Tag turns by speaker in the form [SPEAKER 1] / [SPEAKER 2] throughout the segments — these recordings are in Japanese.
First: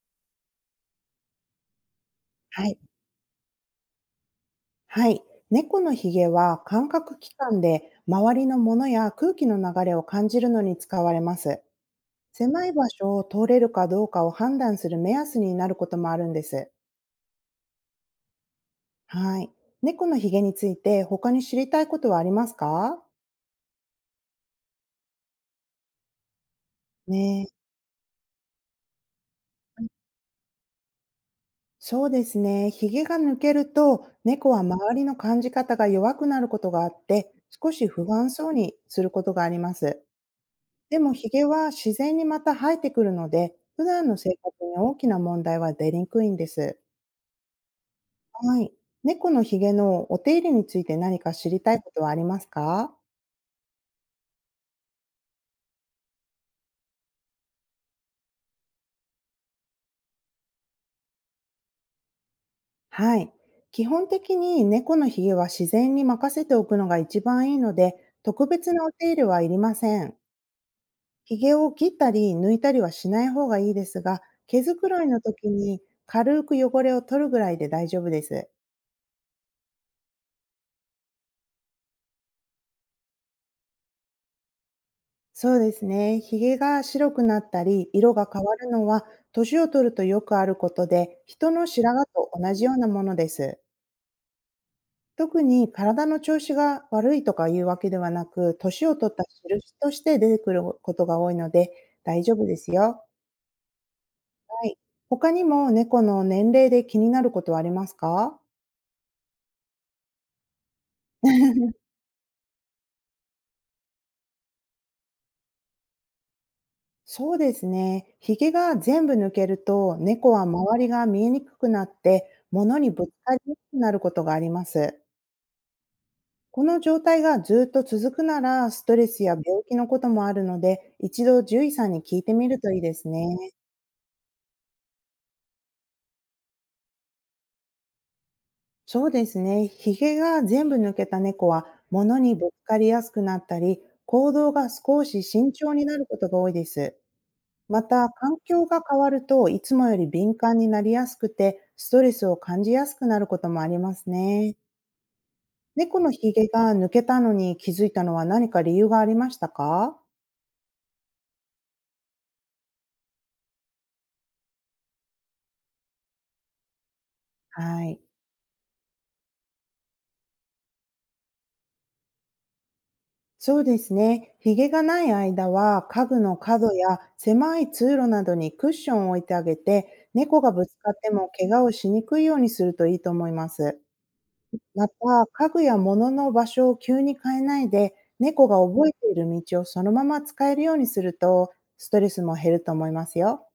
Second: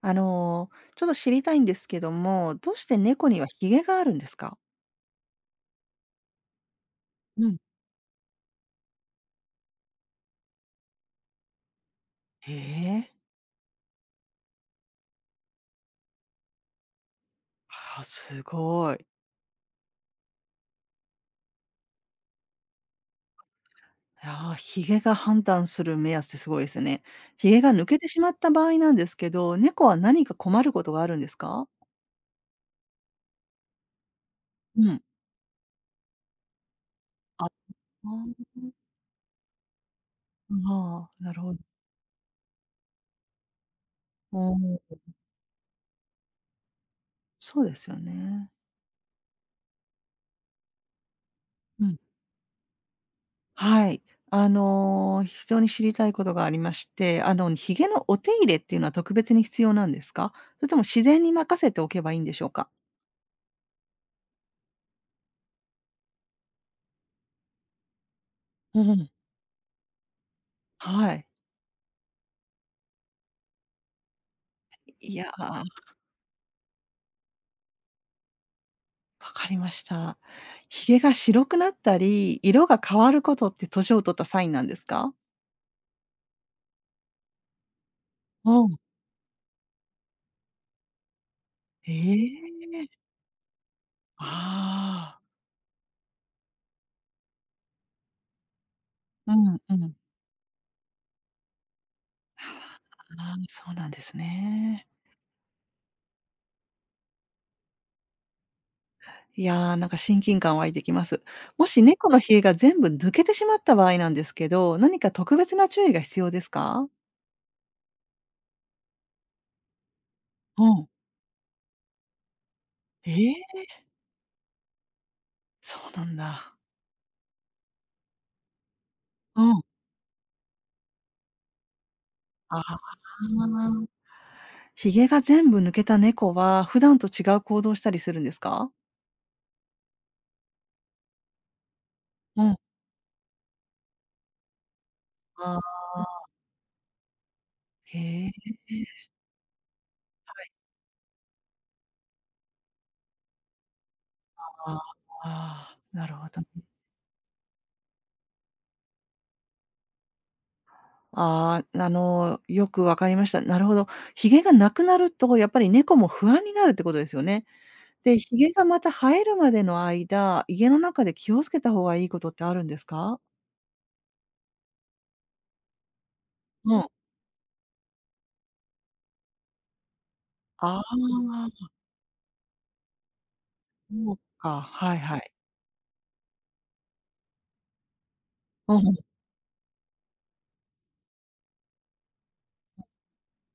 [SPEAKER 1] ちょっと知りたいんですけども、
[SPEAKER 2] は
[SPEAKER 1] どう
[SPEAKER 2] い。
[SPEAKER 1] して猫にはヒゲがあるんですか？
[SPEAKER 2] はい。猫のひげは感覚器
[SPEAKER 1] うん。
[SPEAKER 2] 官で、周りのものや空気の流れを感じるのに使われます。
[SPEAKER 1] へ
[SPEAKER 2] 狭い場
[SPEAKER 1] え。
[SPEAKER 2] 所を通れるかどうかを判断する目安になることもあるんです。
[SPEAKER 1] あーすごい。
[SPEAKER 2] はい。猫のひげについて他に知りたいことはありますか？
[SPEAKER 1] ああ、ヒゲが判断する目安ってすごいですね。
[SPEAKER 2] ね
[SPEAKER 1] ヒ
[SPEAKER 2] え。
[SPEAKER 1] ゲが抜けてしまった場合なんですけど、猫は何か困ることがあるんですか？
[SPEAKER 2] そうですね。ひげが抜けると、猫は
[SPEAKER 1] う
[SPEAKER 2] 周
[SPEAKER 1] ん。
[SPEAKER 2] りの感じ方が弱くなることがあって、
[SPEAKER 1] あ、あ
[SPEAKER 2] 少し不安
[SPEAKER 1] ー
[SPEAKER 2] そうにすることがあります。で
[SPEAKER 1] あ、
[SPEAKER 2] もヒ
[SPEAKER 1] なる
[SPEAKER 2] ゲ
[SPEAKER 1] ほど。
[SPEAKER 2] は自然にまた生えてくるので、普段の生
[SPEAKER 1] お
[SPEAKER 2] 活に大
[SPEAKER 1] ー
[SPEAKER 2] きな問題は出にくいんです。
[SPEAKER 1] そうですよね。
[SPEAKER 2] はい。猫のヒゲのお手入れについて何か知りたいことはありますか？
[SPEAKER 1] はい。非常に知りたいことがありまして、ひげのお手入れっていうのは特別に必要なんですか？それとも自然に任せておけばいいんでしょうか？
[SPEAKER 2] はい。基本的に猫のヒゲは自然に任せておくのが一番いいので、特別
[SPEAKER 1] う
[SPEAKER 2] なお手
[SPEAKER 1] ん。
[SPEAKER 2] 入れはいりません。
[SPEAKER 1] はい。
[SPEAKER 2] ヒゲを切ったり抜いたりはしない方がいいですが、毛づくろい
[SPEAKER 1] い
[SPEAKER 2] の
[SPEAKER 1] やー、
[SPEAKER 2] 時
[SPEAKER 1] わ
[SPEAKER 2] に軽く汚れを取るぐらいで大丈夫です。
[SPEAKER 1] かりました。ひげが白くなったり、色が変わることって年を取ったサインなんですか？
[SPEAKER 2] そうですね。ひげが白くなったり、色が変わ
[SPEAKER 1] う
[SPEAKER 2] る
[SPEAKER 1] ん。
[SPEAKER 2] のは、年を取るとよくあることで、人の
[SPEAKER 1] え
[SPEAKER 2] 白髪と同じような
[SPEAKER 1] え、
[SPEAKER 2] ものです。
[SPEAKER 1] ああー。
[SPEAKER 2] 特に体の調子が悪いとかいうわけではなく、年を取った
[SPEAKER 1] うん
[SPEAKER 2] 印
[SPEAKER 1] う
[SPEAKER 2] と
[SPEAKER 1] ん。
[SPEAKER 2] して出てくることが多いので、大丈夫ですよ。
[SPEAKER 1] ああ、そうなんです
[SPEAKER 2] はい。
[SPEAKER 1] ね。
[SPEAKER 2] 他にも猫の年齢で気になることはありますか？
[SPEAKER 1] いやー、なんか親近感湧いてきます。も し猫のひげが全部抜けてしまった場合なんですけど、何か特別な注意が必要ですか？
[SPEAKER 2] そうですね。ひげが全部抜けると、猫は
[SPEAKER 1] う
[SPEAKER 2] 周り
[SPEAKER 1] ん。
[SPEAKER 2] が見えにくくなって、物にぶつ
[SPEAKER 1] え
[SPEAKER 2] かりにく
[SPEAKER 1] え？
[SPEAKER 2] くなることがあります。
[SPEAKER 1] そうなんだ。
[SPEAKER 2] この状態がずっと続くなら、ストレスや
[SPEAKER 1] う
[SPEAKER 2] 病
[SPEAKER 1] ん。
[SPEAKER 2] 気のこともあるので、一度獣医さんに聞いてみる
[SPEAKER 1] あ
[SPEAKER 2] とい
[SPEAKER 1] あ。
[SPEAKER 2] いですね。
[SPEAKER 1] ひげが全部抜けた猫は、普段と違う行動したりするんですか？
[SPEAKER 2] そうですね。ヒゲが全部抜けた猫は、物に
[SPEAKER 1] う
[SPEAKER 2] ぶ
[SPEAKER 1] ん。
[SPEAKER 2] つかりやすくなったり、行動が少し慎
[SPEAKER 1] ああ、
[SPEAKER 2] 重になることが多いです。また、
[SPEAKER 1] へ
[SPEAKER 2] 環
[SPEAKER 1] え。
[SPEAKER 2] 境が変わると、いつもより敏感になりやすくて、ストレスを感じやすくなることもありますね。
[SPEAKER 1] あーあー、
[SPEAKER 2] 猫
[SPEAKER 1] な
[SPEAKER 2] の
[SPEAKER 1] るほ
[SPEAKER 2] ヒ
[SPEAKER 1] ど
[SPEAKER 2] ゲ
[SPEAKER 1] ね。
[SPEAKER 2] が抜けたのに気づいたのは何か理由がありましたか？
[SPEAKER 1] ああ、よくわかりました。なるほど。ひげがなくなると、やっぱり猫も不安になるってことですよね。
[SPEAKER 2] はい。
[SPEAKER 1] で、ひげがまた生えるまでの間、家の中で気をつけた方がいいことってあるんですか？
[SPEAKER 2] そうですね。ひげがない間は、家具の角
[SPEAKER 1] うん。
[SPEAKER 2] や狭い通路などにクッションを置いてあげて、猫がぶつ
[SPEAKER 1] あ
[SPEAKER 2] かっても怪我
[SPEAKER 1] あ、
[SPEAKER 2] をしにくいようにするといいと思います。
[SPEAKER 1] そうか、
[SPEAKER 2] また、
[SPEAKER 1] はいはい。
[SPEAKER 2] 家具や物の場所を急に変えないで、猫が
[SPEAKER 1] う
[SPEAKER 2] 覚えて
[SPEAKER 1] ん。
[SPEAKER 2] いる道をそのまま使えるようにすると、ストレスも減ると思いますよ。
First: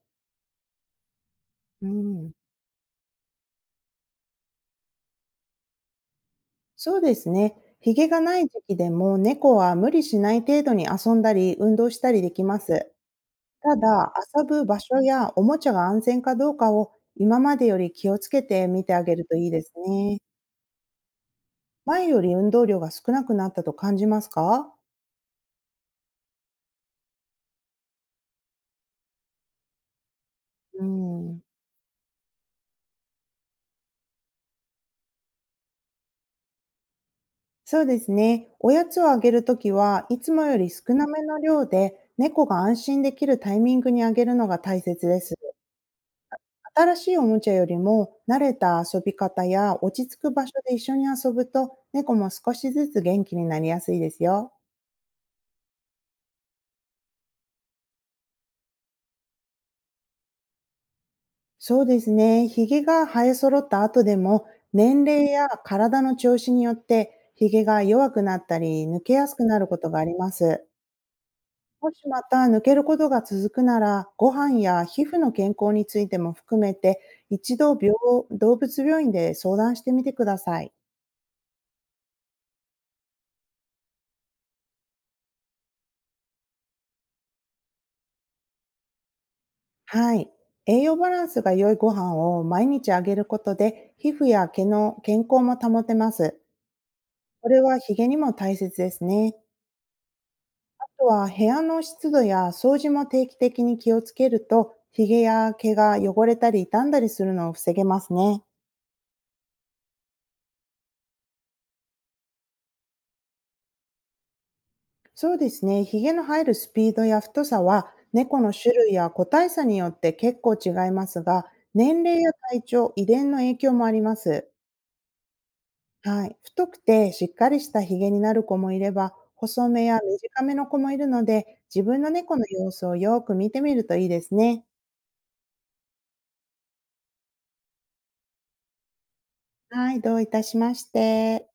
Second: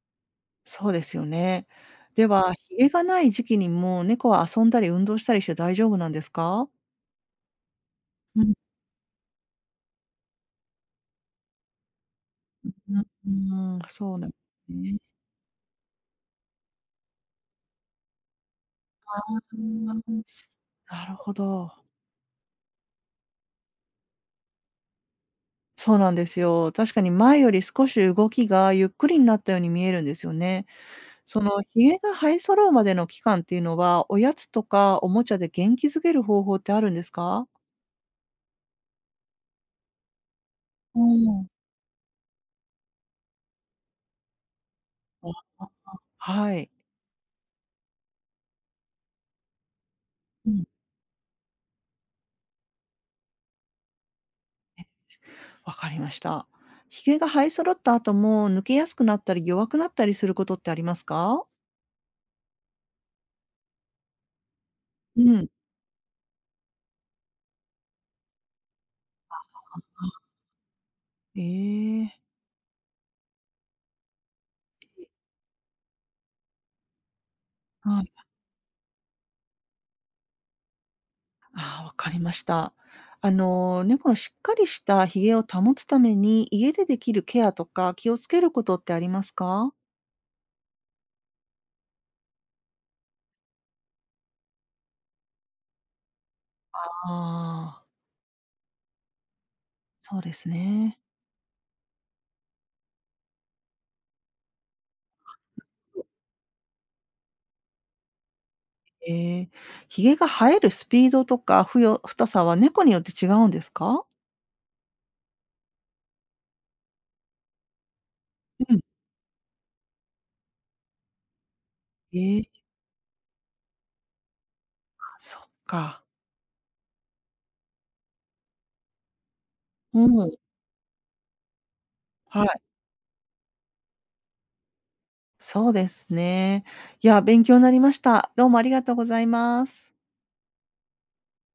[SPEAKER 1] そうですよね。
[SPEAKER 2] う
[SPEAKER 1] で
[SPEAKER 2] ん、
[SPEAKER 1] は、ひげがない時期にも猫は遊んだり運動したりして大丈夫なんですか？
[SPEAKER 2] そうですね。ひげがな
[SPEAKER 1] う
[SPEAKER 2] い
[SPEAKER 1] ん、
[SPEAKER 2] 時期でも、猫は無理しない程度に遊んだり運動したりできま
[SPEAKER 1] う
[SPEAKER 2] す。
[SPEAKER 1] ん、
[SPEAKER 2] た
[SPEAKER 1] うーん、
[SPEAKER 2] だ、
[SPEAKER 1] そうなんで
[SPEAKER 2] 遊ぶ
[SPEAKER 1] す
[SPEAKER 2] 場所
[SPEAKER 1] ね。
[SPEAKER 2] やおもちゃが安全かどうかを、今までより気をつけて見てあげると いい
[SPEAKER 1] う
[SPEAKER 2] ですね。
[SPEAKER 1] ん。なるほど。
[SPEAKER 2] 前より運動量が少なくなったと感じますか？
[SPEAKER 1] そうなんですよ。確かに前より少し動きがゆっくりになったように見えるんですよね。
[SPEAKER 2] うん。
[SPEAKER 1] ひげが生え揃うまでの期間っていうのは、おやつとかおもちゃで元気づける方法ってあるんですか？
[SPEAKER 2] そうですね。おやつをあげるときはいつもより少
[SPEAKER 1] う
[SPEAKER 2] なめの
[SPEAKER 1] ん。
[SPEAKER 2] 量で、猫が安心できるタイミングにあげるのが大切で
[SPEAKER 1] あ、
[SPEAKER 2] す。
[SPEAKER 1] はい。
[SPEAKER 2] 新しいおもちゃよりも慣れた遊び方や落ち着く場
[SPEAKER 1] う
[SPEAKER 2] 所
[SPEAKER 1] ん。
[SPEAKER 2] で一緒に遊ぶと、猫も少しずつ元気になりやすいですよ。
[SPEAKER 1] わかりました。ひげが生え揃った後も、抜けやすくなったり弱くなったりすることってありますか？
[SPEAKER 2] そうですね。ひげが生え揃った後でも、年
[SPEAKER 1] う
[SPEAKER 2] 齢や
[SPEAKER 1] ん。
[SPEAKER 2] 体の調子によってひげが弱くなったり、抜けやすくなることがあります。
[SPEAKER 1] え
[SPEAKER 2] もし
[SPEAKER 1] え、
[SPEAKER 2] また抜けることが続くなら、ご飯や皮膚の健康についても含めて、一度病
[SPEAKER 1] はい。
[SPEAKER 2] 動物病院で相談してみてください。
[SPEAKER 1] ああ、わかりました。猫のしっかりしたひげを保つために、家でできるケアとか気をつけることってありますか？
[SPEAKER 2] はい。栄養バランスが良いご飯を毎日あげることで、皮膚や毛の健康も保てます。これは
[SPEAKER 1] ああー、
[SPEAKER 2] ひげにも大切ですね。
[SPEAKER 1] そうです
[SPEAKER 2] あ
[SPEAKER 1] ね。
[SPEAKER 2] とは部屋の湿度や掃除も定期的に気をつけると、ひげや毛が汚れたり傷んだりするのを防げますね。
[SPEAKER 1] ええ、ひげが生えるスピードとか、太さは猫によって違うんですか？
[SPEAKER 2] そうですね。ひげの生えるスピードや太さは、猫の種
[SPEAKER 1] うん。
[SPEAKER 2] 類や個体差によって結構違いますが、年齢や
[SPEAKER 1] ええ、
[SPEAKER 2] 体調、遺伝の影響もあります。
[SPEAKER 1] そっか。
[SPEAKER 2] はい。太くてしっかりしたひげになる子もいれば、細めや
[SPEAKER 1] うん、
[SPEAKER 2] 短めの子もいるので、自分の猫
[SPEAKER 1] は
[SPEAKER 2] の
[SPEAKER 1] い、
[SPEAKER 2] 様子をよく見てみるといいですね。
[SPEAKER 1] そうですね。いや、勉強になりました。どうもありがとうございま
[SPEAKER 2] は
[SPEAKER 1] す。
[SPEAKER 2] い、どういたしまして。